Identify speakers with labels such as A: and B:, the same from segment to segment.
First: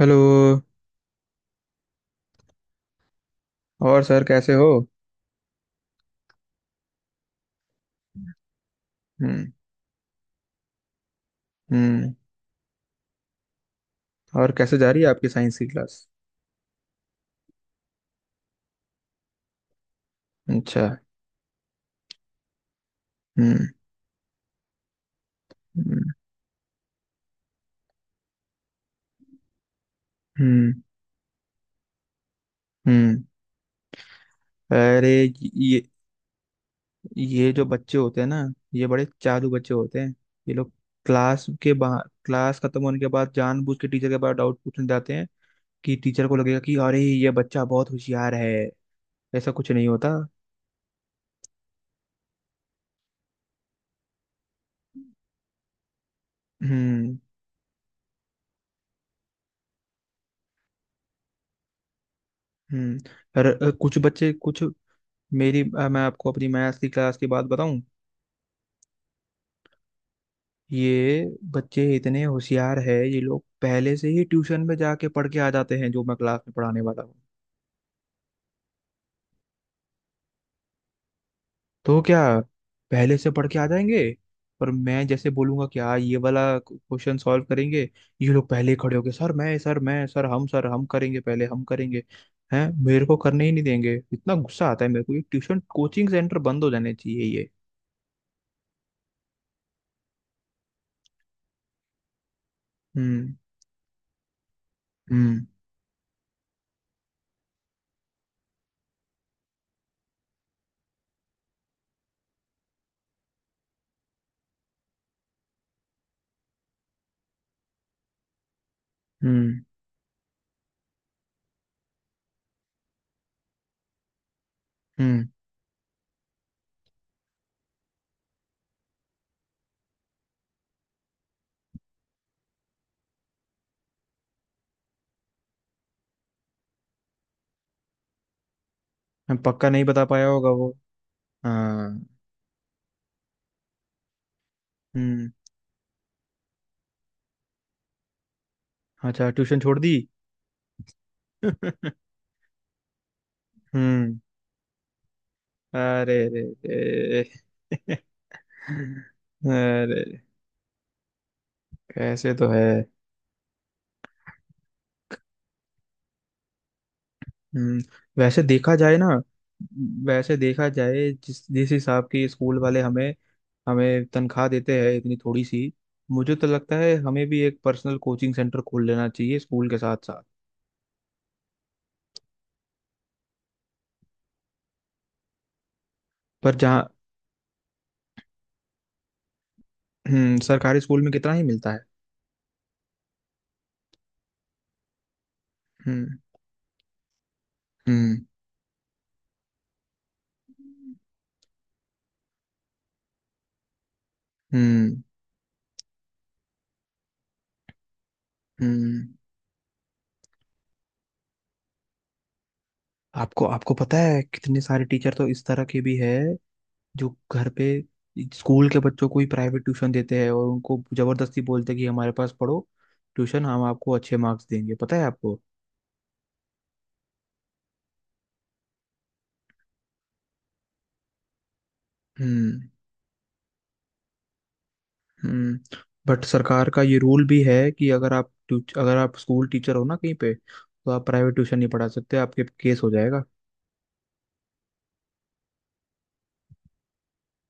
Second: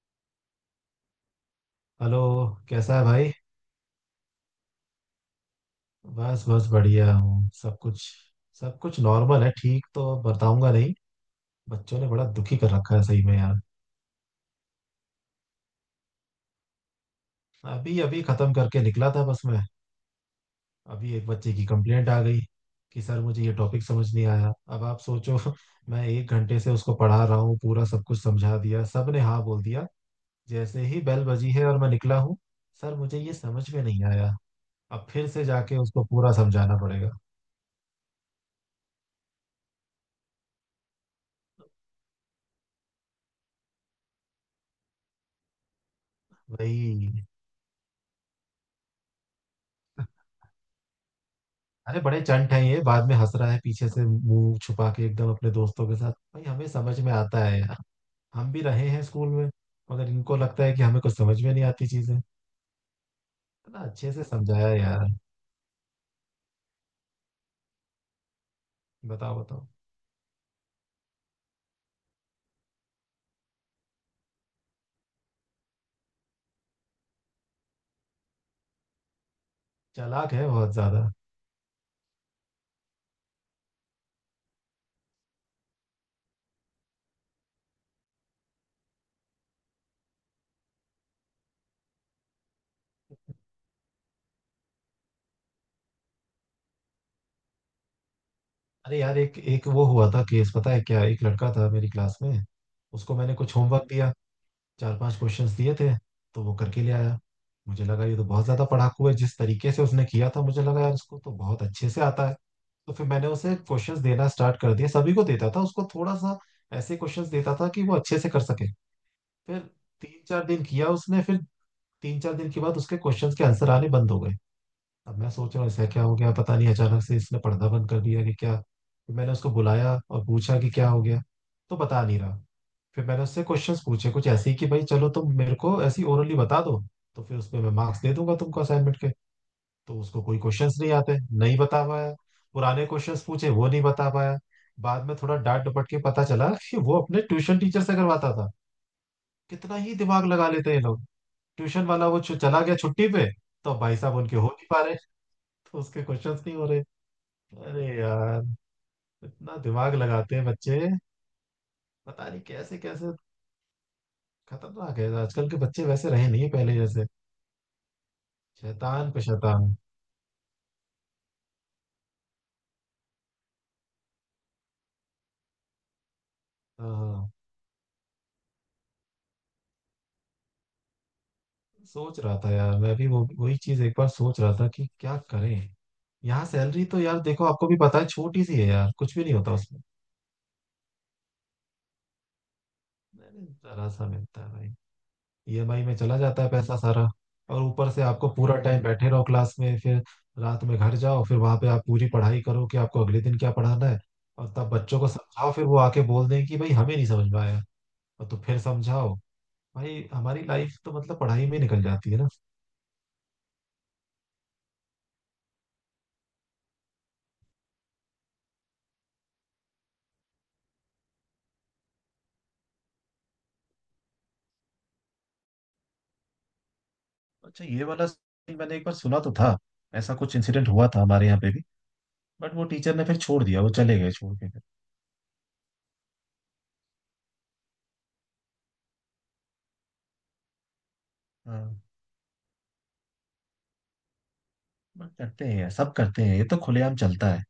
A: Hello.
B: Hello. कैसा है भाई?
A: और सर कैसे हो?
B: बस बस बढ़िया हूँ, सब कुछ नॉर्मल है,
A: हम्म।
B: ठीक तो बताऊंगा नहीं। बच्चों ने
A: हम्म।
B: बड़ा दुखी कर रखा है सही में यार।
A: और कैसे जा रही है आपकी साइंस की क्लास?
B: अभी अभी खत्म करके निकला था बस मैं।
A: अच्छा।
B: अभी एक बच्चे की कंप्लेंट आ गई कि सर मुझे ये
A: हम्म।
B: टॉपिक समझ नहीं आया, अब आप सोचो। मैं
A: हम्म।
B: 1 घंटे से उसको पढ़ा रहा हूँ, पूरा सब कुछ समझा दिया, सब ने हाँ बोल दिया।
A: हम्म।
B: जैसे ही बेल बजी है और मैं निकला हूँ, सर मुझे
A: हम्म।
B: ये समझ में नहीं आया। अब
A: अरे,
B: फिर से जाके
A: ये
B: उसको पूरा समझाना पड़ेगा।
A: ये जो बच्चे होते हैं ना, ये बड़े चालू बच्चे होते हैं। ये लोग क्लास के बाहर, क्लास खत्म होने के बाद जानबूझ के टीचर के पास डाउट पूछने जाते हैं कि टीचर को लगेगा कि अरे
B: वही।
A: ये बच्चा बहुत होशियार है। ऐसा कुछ नहीं होता।
B: अरे बड़े चंट हैं ये, बाद में हंस रहा है पीछे से मुंह छुपा के एकदम अपने दोस्तों के साथ, भाई हमें समझ में
A: हम्म।
B: आता है यार। हम भी रहे हैं स्कूल में, मगर इनको लगता है कि हमें कुछ समझ में नहीं आती चीजें।
A: हम्म। अरे,
B: इतना
A: कुछ
B: अच्छे से
A: बच्चे कुछ।
B: समझाया यार।
A: मैं आपको अपनी मैथ्स की क्लास की बात बताऊं।
B: बताओ बताओ।
A: ये बच्चे इतने होशियार है, ये लोग पहले से ही ट्यूशन में जाके पढ़ के आ जाते हैं जो मैं क्लास में पढ़ाने वाला हूँ।
B: चालाक है बहुत ज्यादा।
A: तो क्या, पहले से पढ़ के आ जाएंगे। पर मैं जैसे बोलूंगा कि हाँ, ये वाला क्वेश्चन सॉल्व करेंगे, ये लोग पहले ही खड़े होंगे, सर मैं, सर मैं, सर हम, सर हम करेंगे, पहले हम करेंगे। हैं, मेरे को करने ही नहीं देंगे, इतना गुस्सा आता है मेरे को, ये ट्यूशन कोचिंग सेंटर बंद हो जाने चाहिए ये।
B: अरे यार एक एक वो हुआ था केस, पता है क्या, एक लड़का था मेरी क्लास में, उसको
A: हम्म।
B: मैंने कुछ होमवर्क दिया। चार पांच
A: हम्म।
B: क्वेश्चंस दिए थे। तो वो करके ले आया। मुझे लगा ये तो बहुत ज्यादा पढ़ाकू है, जिस तरीके से उसने किया था मुझे लगा यार इसको तो बहुत अच्छे से आता है। तो फिर मैंने उसे क्वेश्चंस देना स्टार्ट कर दिया, सभी को देता था, उसको थोड़ा सा ऐसे क्वेश्चंस देता था कि वो अच्छे से कर सके। फिर
A: हम्म।
B: तीन चार दिन किया उसने। फिर 3-4 दिन के बाद उसके क्वेश्चंस के आंसर आने बंद हो गए। अब
A: हम्म।
B: मैं सोच रहा हूँ ऐसा क्या हो गया, पता नहीं अचानक से इसने पढ़ना बंद कर दिया कि क्या। फिर मैंने उसको बुलाया और पूछा कि क्या हो गया। तो बता नहीं रहा। फिर मैंने उससे क्वेश्चंस पूछे कुछ ऐसे ही कि भाई चलो तुम मेरे को ऐसी ओरली बता दो, तो फिर उसमें मैं मार्क्स दे दूंगा तुमको असाइनमेंट के।
A: पक्का नहीं
B: तो
A: बता
B: उसको
A: पाया
B: कोई
A: होगा वो।
B: क्वेश्चंस नहीं आते, नहीं बता
A: हाँ।
B: पाया। पुराने क्वेश्चंस पूछे वो नहीं बता पाया। बाद में
A: हम्म।
B: थोड़ा डांट डपट के पता चला कि वो अपने ट्यूशन टीचर से करवाता था।
A: अच्छा, ट्यूशन
B: कितना
A: छोड़ दी?
B: ही दिमाग लगा लेते हैं ये लोग। ट्यूशन
A: हम्म।
B: वाला वो चला गया छुट्टी पे, तो अब भाई साहब उनके हो नहीं पा रहे, तो उसके
A: अरे रे
B: क्वेश्चंस नहीं हो रहे।
A: रे।
B: अरे यार, इतना दिमाग
A: अरे,
B: लगाते हैं बच्चे। पता
A: कैसे
B: नहीं
A: तो है।
B: कैसे कैसे। खतरनाक है आजकल के बच्चे, वैसे रहे नहीं पहले जैसे।
A: हम्म। वैसे देखा जाए ना।
B: शैतान पे शैतान।
A: वैसे देखा जाए, जिस जिस हिसाब की स्कूल वाले हमें हमें तनख्वाह देते हैं, इतनी थोड़ी सी। मुझे तो लगता है हमें
B: हाँ,
A: भी एक पर्सनल कोचिंग सेंटर खोल लेना चाहिए स्कूल के साथ साथ।
B: सोच रहा था यार मैं भी वो वही चीज, एक बार सोच रहा था कि क्या करें। यहाँ
A: पर
B: सैलरी
A: जहाँ।
B: तो यार देखो आपको भी पता है छोटी सी है यार, कुछ भी नहीं होता उसमें।
A: हम्म। सरकारी स्कूल में कितना ही मिलता है।
B: मैंने जरा सा मिलता है भाई, ईएमआई में चला
A: हम्म।
B: जाता है पैसा सारा। और ऊपर से
A: हम्म।
B: आपको पूरा टाइम बैठे रहो क्लास में, फिर रात में घर जाओ, फिर वहां पे आप पूरी पढ़ाई करो कि आपको अगले दिन क्या पढ़ाना है। और तब बच्चों
A: हम्म।
B: को समझाओ, फिर वो आके बोल दें कि भाई हमें नहीं समझ में आया। और तो फिर
A: हम्म।
B: समझाओ। भाई हमारी लाइफ तो मतलब पढ़ाई में निकल जाती है ना।
A: आपको आपको पता है कितने सारे टीचर तो इस तरह के भी है, जो घर पे स्कूल के बच्चों को ही प्राइवेट ट्यूशन देते हैं और उनको जबरदस्ती बोलते हैं कि हमारे पास पढ़ो ट्यूशन, हम आपको अच्छे मार्क्स देंगे, पता है आपको।
B: अच्छा, ये वाला सीन मैंने एक बार सुना तो था। ऐसा कुछ इंसिडेंट हुआ था हमारे यहाँ पे भी। बट
A: हम्म।
B: वो टीचर ने फिर छोड़ दिया, वो चले गए छोड़ के फिर।
A: हम्म। बट सरकार का ये रूल भी है कि अगर आप अगर आप स्कूल टीचर हो ना कहीं पे, तो आप प्राइवेट ट्यूशन नहीं
B: हाँ।
A: पढ़ा सकते, आपके केस हो जाएगा।
B: बट करते हैं यार, सब करते हैं, ये तो खुलेआम चलता है।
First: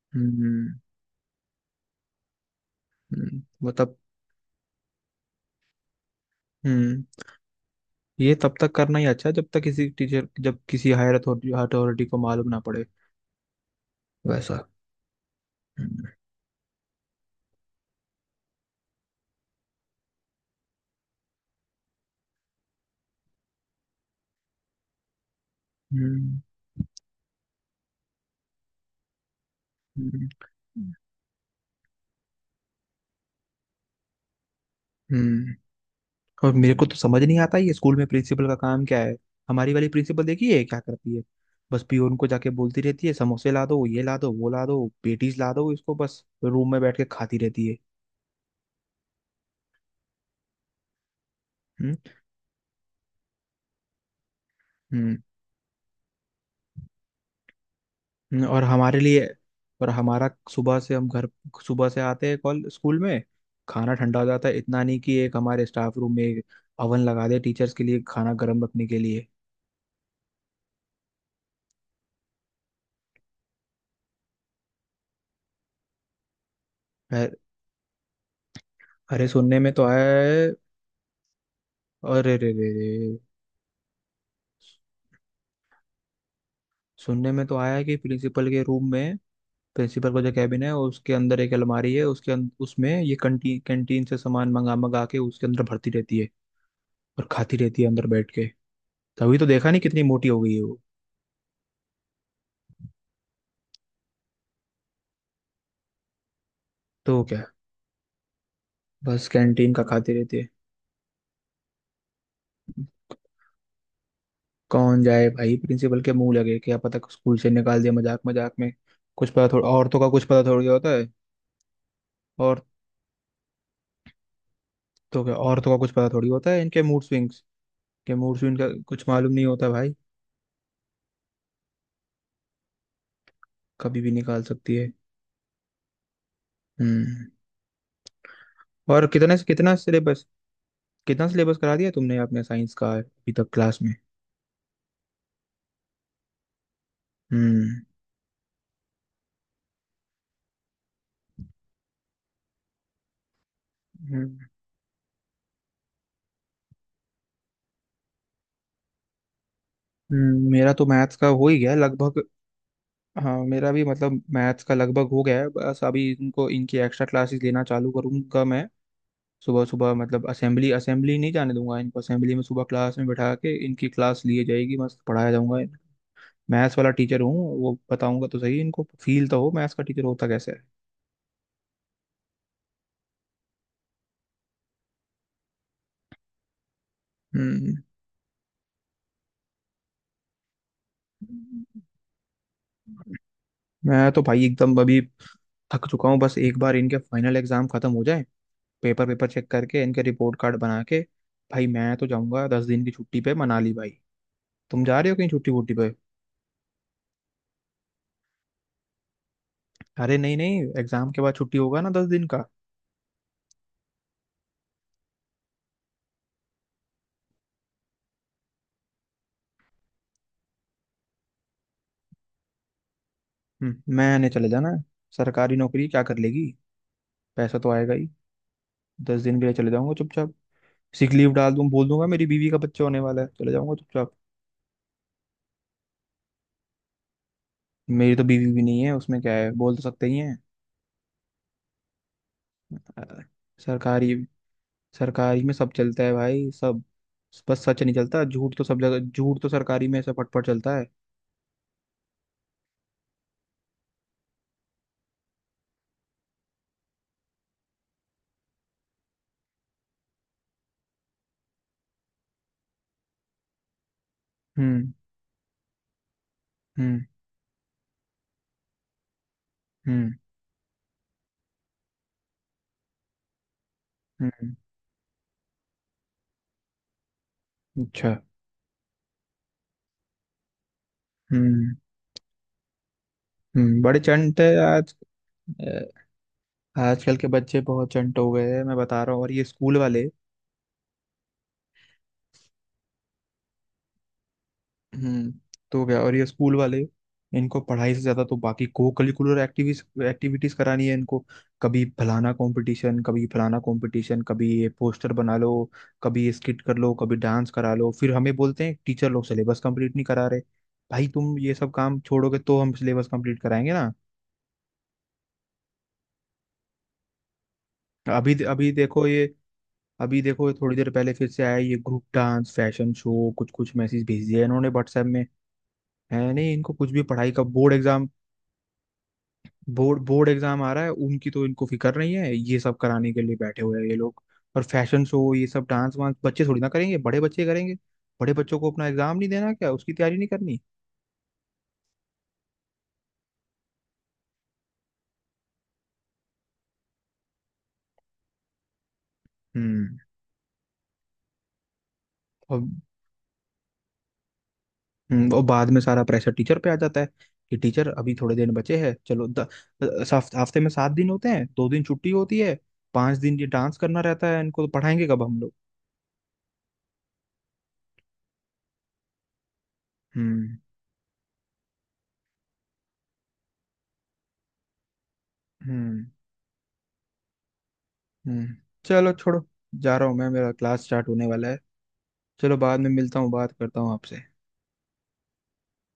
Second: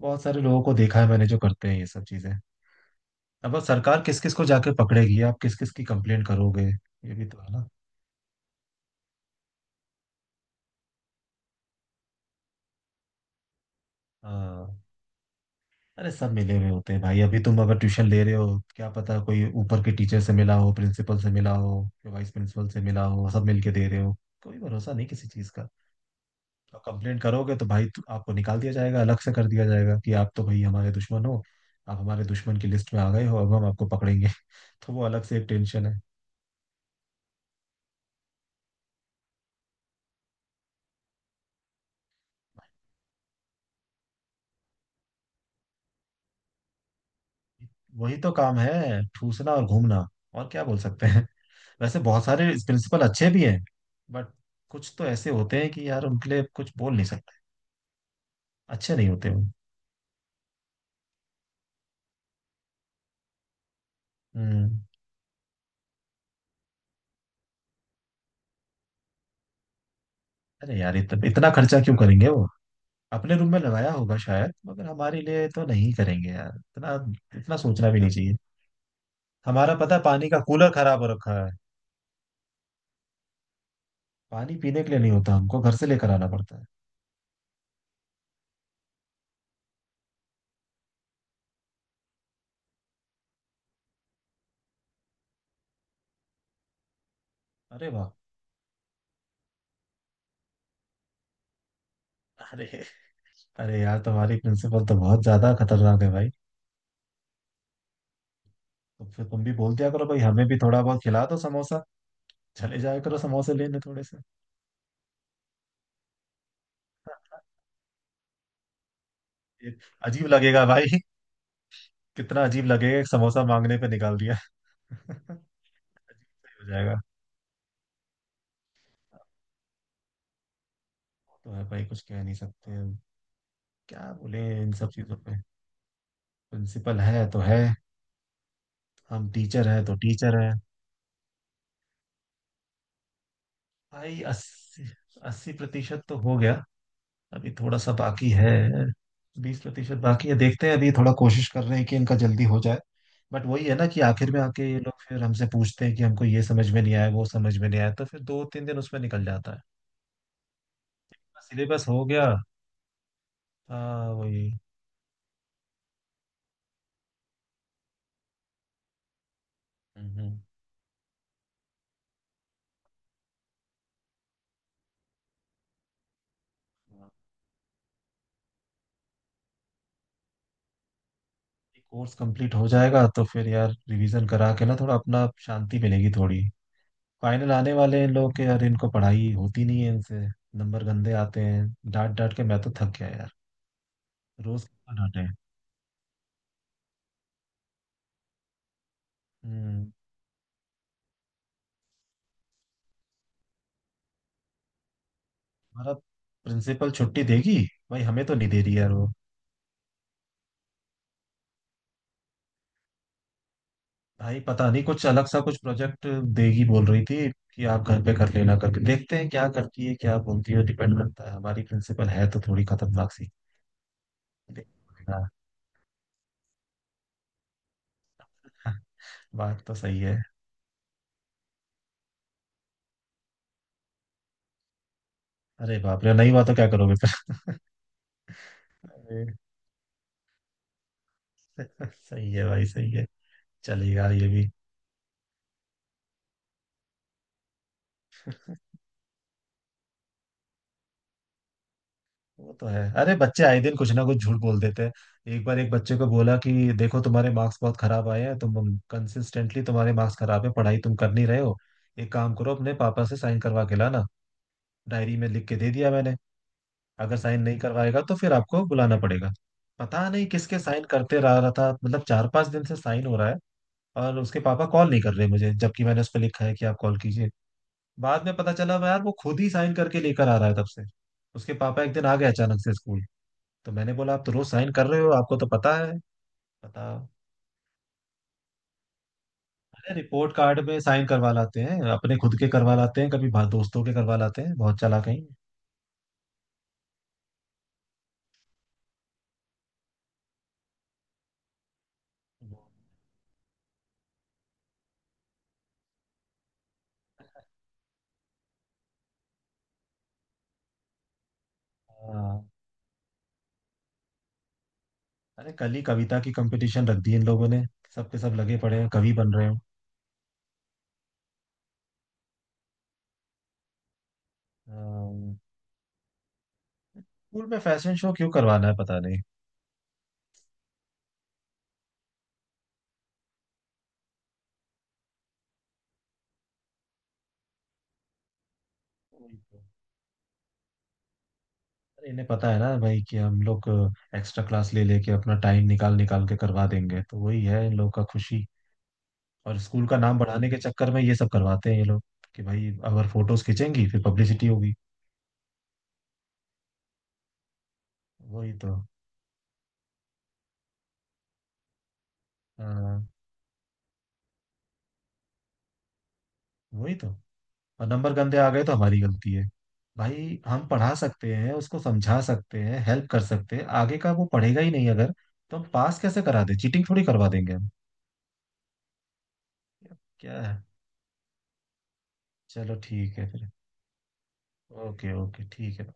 B: बहुत सारे लोगों
A: हम्म।
B: को देखा है मैंने जो करते हैं ये सब चीजें।
A: हम्म,
B: अब
A: मतलब।
B: सरकार किस किस को जाके पकड़ेगी, आप किस किस की कंप्लेंट करोगे,
A: हम्म।
B: ये भी तो है ना।
A: ये तब तक करना ही अच्छा है जब तक किसी टीचर, जब किसी हायर अथॉरिटी अथॉरिटी को मालूम ना पड़े। वैसा।
B: हाँ। अरे
A: हम्म।
B: सब मिले हुए होते हैं भाई, अभी तुम अगर ट्यूशन ले रहे हो क्या पता कोई ऊपर के टीचर से मिला हो, प्रिंसिपल से मिला हो, वाइस प्रिंसिपल से मिला हो, सब मिलके दे रहे हो। कोई भरोसा नहीं किसी चीज का।
A: हम्म।
B: तो कंप्लेंट करोगे तो भाई आपको निकाल दिया जाएगा, अलग से कर दिया जाएगा कि
A: हम्म।
B: आप तो भाई हमारे दुश्मन हो। आप हमारे दुश्मन की लिस्ट में आ गए हो, अब हम आपको पकड़ेंगे। तो वो अलग से एक
A: हम्म।
B: टेंशन है।
A: और मेरे को तो समझ नहीं आता ये स्कूल में प्रिंसिपल का काम क्या है। हमारी वाली प्रिंसिपल देखी है क्या करती है? बस पियोन को जाके बोलती रहती है, समोसे ला दो, ये ला दो, वो ला दो, पेटीज ला दो इसको, बस रूम में बैठ के खाती रहती है।
B: वही तो काम है, ठूसना और घूमना। और क्या बोल सकते हैं?
A: हम्म।
B: वैसे बहुत सारे प्रिंसिपल अच्छे भी हैं, बट कुछ तो
A: हम्म।
B: ऐसे होते हैं कि यार उनके लिए कुछ बोल नहीं सकते।
A: और
B: अच्छे
A: हमारे
B: नहीं
A: लिए।
B: होते वो।
A: और हमारा सुबह से, हम घर, सुबह से आते हैं कॉल स्कूल में, खाना ठंडा हो जाता है।
B: हम्म।
A: इतना नहीं कि एक हमारे स्टाफ रूम में एक अवन लगा दे टीचर्स के लिए, खाना गर्म रखने के लिए।
B: अरे यार इतना इतना खर्चा क्यों करेंगे वो? अपने रूम में लगाया होगा शायद, मगर हमारे लिए तो नहीं करेंगे यार इतना।
A: अ-
B: इतना सोचना भी नहीं चाहिए।
A: अरे सुनने में
B: हमारा
A: तो
B: पता है
A: आया
B: पानी का
A: है।
B: कूलर खराब हो रखा है।
A: अरे रे रे रे।
B: पानी पीने के लिए नहीं होता, हमको घर से लेकर आना पड़ता है।
A: सुनने में तो आया है कि प्रिंसिपल के रूम में, प्रिंसिपल का जो कैबिन है उसके अंदर एक अलमारी है, उसमें ये कंटी कैंटीन से सामान मंगा मंगा के उसके अंदर भरती रहती है और खाती रहती है
B: अरे
A: अंदर
B: वाह।
A: बैठ के। तभी तो देखा नहीं कितनी मोटी हो गई है वो।
B: अरे। अरे यार तुम्हारी प्रिंसिपल तो बहुत ज्यादा खतरनाक है भाई।
A: तो क्या,
B: तो फिर
A: बस
B: तुम भी
A: कैंटीन
B: बोल
A: का
B: दिया करो
A: खाती
B: भाई
A: रहती
B: हमें
A: है।
B: भी थोड़ा बहुत खिला दो समोसा। चले जाया करो समोसे लेने थोड़े से।
A: कौन जाए भाई प्रिंसिपल के मुंह लगे, क्या पता स्कूल से निकाल दिया मजाक मजाक में, कुछ पता थोड़ा,
B: ये
A: औरतों का कुछ
B: अजीब
A: पता
B: लगेगा
A: थोड़ी होता
B: भाई।
A: है।
B: कितना
A: और,
B: अजीब लगेगा, एक समोसा मांगने पे निकाल दिया।
A: तो क्या,
B: अजीब
A: औरतों का कुछ पता थोड़ी
B: सा
A: होता है,
B: ही हो
A: इनके
B: जाएगा।
A: मूड स्विंग्स के मूड स्विंग का कुछ मालूम नहीं होता भाई,
B: तो है भाई कुछ कह नहीं सकते हम।
A: कभी भी
B: क्या
A: निकाल
B: बोले इन
A: सकती
B: सब
A: है।
B: चीजों पे? प्रिंसिपल है
A: हम्म।
B: तो है,
A: और
B: हम
A: कितने
B: टीचर
A: कितना
B: है तो
A: सिलेबस,
B: टीचर है।
A: कितना सिलेबस करा दिया तुमने अपने साइंस का अभी तक क्लास में?
B: भाई अस्सी 80% तो हो गया। अभी थोड़ा
A: हम्म।
B: सा बाकी है। 20% बाकी है, देखते हैं, अभी थोड़ा कोशिश कर रहे हैं कि इनका जल्दी हो जाए। बट वही है ना कि आखिर में
A: हम्म।
B: आके ये लोग फिर हमसे पूछते हैं कि हमको ये समझ में नहीं आया वो समझ में नहीं आया, तो फिर 2-3 दिन उसमें निकल जाता है।
A: मेरा तो मैथ्स का हो ही गया
B: सिलेबस हो
A: लगभग।
B: गया।
A: हाँ मेरा भी
B: हाँ
A: मतलब
B: वही।
A: मैथ्स का लगभग हो गया है, बस अभी इनको इनकी एक्स्ट्रा क्लासेस लेना चालू करूंगा मैं। सुबह सुबह, मतलब
B: हम्म।
A: असेंबली, असेंबली नहीं जाने दूंगा इनको, असेंबली में सुबह क्लास में बैठा के इनकी क्लास लिए जाएगी, मस्त पढ़ाया जाऊंगा। मैथ्स वाला टीचर हूँ, वो बताऊंगा तो सही इनको, फील तो हो मैथ्स का टीचर होता कैसे है।
B: कोर्स कंप्लीट हो जाएगा तो फिर यार रिवीजन करा के ना थोड़ा अपना शांति मिलेगी थोड़ी। फाइनल आने
A: हम्म।
B: वाले हैं लोग के यार, इनको पढ़ाई होती नहीं है इनसे। नंबर गंदे आते हैं। डांट डांट के मैं तो थक गया यार,
A: मैं तो भाई
B: रोज
A: एकदम
B: कितना
A: अभी
B: डांटे?
A: थक चुका हूँ, बस एक बार इनके फाइनल एग्जाम खत्म हो जाए, पेपर पेपर चेक करके
B: हम्म।
A: इनके रिपोर्ट कार्ड बना के, भाई मैं तो जाऊंगा 10 दिन की छुट्टी पे मनाली भाई। तुम जा रहे हो कहीं छुट्टी वुट्टी
B: हमारा
A: पे?
B: प्रिंसिपल छुट्टी देगी? भाई हमें तो नहीं दे रही यार वो।
A: अरे नहीं नहीं, एग्जाम के बाद छुट्टी होगा ना 10 दिन का।
B: भाई पता नहीं कुछ अलग सा कुछ प्रोजेक्ट देगी बोल रही थी, कि आप घर पे कर लेना। करके देखते हैं क्या करती है क्या बोलती है, डिपेंड करता है, हमारी प्रिंसिपल है तो थोड़ी खतरनाक सी।
A: मैंने चले जाना है।
B: देखना पड़ेगा।
A: सरकारी नौकरी क्या कर लेगी, पैसा तो आएगा ही। 10 दिन के लिए
B: बात
A: चले
B: तो
A: जाऊंगा
B: सही है।
A: चुपचाप, सिक लीव डाल दूं, बोल दूंगा मेरी बीवी का बच्चा होने वाला है, चले जाऊंगा चुपचाप।
B: अरे बाप रे, नहीं हुआ तो क्या करोगे फिर?
A: मेरी तो बीवी भी नहीं है, उसमें
B: अरे,
A: क्या है, बोल तो सकते ही हैं।
B: सही है भाई सही है।
A: अ,
B: चलेगा
A: सरकारी,
B: ये भी।
A: सरकारी में सब चलता है भाई, सब। बस सच नहीं चलता, झूठ तो सब जगह, झूठ तो सरकारी में ऐसा फटफट चलता है।
B: वो तो है, अरे बच्चे आए दिन कुछ ना कुछ झूठ बोल देते हैं। एक बार एक बच्चे को बोला कि देखो तुम्हारे मार्क्स बहुत खराब आए हैं, तुम कंसिस्टेंटली तुम्हारे मार्क्स खराब है, पढ़ाई तुम कर नहीं रहे हो, एक काम करो अपने पापा से साइन करवा के लाना।
A: हम्म।
B: डायरी में लिख के दे दिया मैंने।
A: हम्म।
B: अगर साइन नहीं करवाएगा तो फिर आपको बुलाना पड़ेगा। पता
A: हम्म।
B: नहीं किसके साइन करते रह रहा था, मतलब 4-5 दिन से साइन हो रहा है और उसके
A: हम्म,
B: पापा कॉल नहीं कर रहे मुझे, जबकि मैंने उस पर लिखा है कि आप कॉल कीजिए।
A: अच्छा।
B: बाद में पता चला यार वो खुद ही साइन करके लेकर आ रहा है तब से। उसके
A: हम्म।
B: पापा एक दिन आ गए अचानक से स्कूल। तो
A: हम्म,
B: मैंने
A: बड़े
B: बोला आप तो
A: चंट है
B: रोज साइन कर
A: आज।
B: रहे हो आपको तो पता है,
A: अ,
B: बताओ।
A: आजकल के बच्चे बहुत चंट हो गए हैं, मैं बता रहा हूँ, और ये स्कूल
B: अरे
A: वाले।
B: रिपोर्ट कार्ड में साइन करवा लाते हैं अपने खुद के करवा लाते हैं, कभी दोस्तों के करवा लाते हैं, बहुत चालाक हैं ये।
A: हम्म। तो क्या, और ये स्कूल वाले, इनको पढ़ाई से ज्यादा तो बाकी को करिकुलर एक्टिविटीज एक्टिविटीज करानी है इनको। कभी फलाना कंपटीशन, कभी फलाना कंपटीशन, कभी ये पोस्टर बना लो, कभी ये स्किट कर लो, कभी डांस करा लो, फिर हमें बोलते हैं टीचर लोग सिलेबस कंप्लीट नहीं करा रहे। भाई तुम ये सब काम छोड़ोगे
B: हाँ।
A: तो हम सिलेबस कंप्लीट कराएंगे ना।
B: अरे कल ही कविता की कंपटीशन रख दी इन लोगों ने, सबके
A: अभी
B: सब लगे
A: अभी
B: पड़े हैं
A: देखो
B: कवि
A: ये,
B: बन रहे हो।
A: अभी देखो थोड़ी देर पहले फिर से आया ये ग्रुप डांस, फैशन शो, कुछ कुछ मैसेज भेज दिया इन्होंने व्हाट्सएप में।
B: हाँ,
A: है नहीं इनको कुछ भी पढ़ाई का,
B: स्कूल में
A: बोर्ड
B: फैशन
A: एग्जाम,
B: शो क्यों करवाना है पता नहीं।
A: बोर्ड बोर्ड एग्जाम आ रहा है उनकी, तो इनको फिक्र नहीं है, ये सब कराने के लिए बैठे हुए हैं ये लोग। और फैशन शो, ये सब डांस वांस बच्चे थोड़ी ना करेंगे, बड़े बच्चे करेंगे। बड़े बच्चों को अपना एग्जाम नहीं देना क्या, उसकी तैयारी नहीं करनी?
B: अरे इन्हें पता है ना भाई कि हम लोग एक्स्ट्रा क्लास ले लेके अपना टाइम निकाल निकाल के करवा देंगे, तो वही है इन लोग का खुशी। और स्कूल
A: हम्म।
B: का नाम बढ़ाने के चक्कर में ये सब करवाते हैं ये लोग, कि
A: और
B: भाई अगर फोटोज खींचेंगी फिर पब्लिसिटी होगी।
A: और बाद में सारा प्रेशर टीचर पे आ जाता है कि टीचर अभी थोड़े दिन
B: वही
A: बचे
B: तो।
A: हैं, हफ्ते में 7 दिन होते हैं, 2 दिन छुट्टी होती है,
B: हाँ,
A: 5 दिन ये डांस करना रहता है, इनको तो पढ़ाएंगे कब हम लोग।
B: वही तो। और नंबर गंदे आ गए तो हमारी गलती है। भाई
A: हम्म।
B: हम पढ़ा सकते हैं, उसको समझा सकते हैं, हेल्प कर सकते हैं, आगे का वो पढ़ेगा ही नहीं अगर। तो हम पास
A: हम्म।
B: कैसे करा दे? चीटिंग थोड़ी करवा देंगे हम।
A: हम्म। चलो छोड़ो, जा रहा हूँ मैं,
B: क्या
A: मेरा
B: है?
A: क्लास स्टार्ट होने वाला है। चलो
B: चलो
A: बाद में
B: ठीक
A: मिलता हूँ,
B: है फिर।
A: बात करता हूँ आपसे।
B: ओके ओके ठीक है।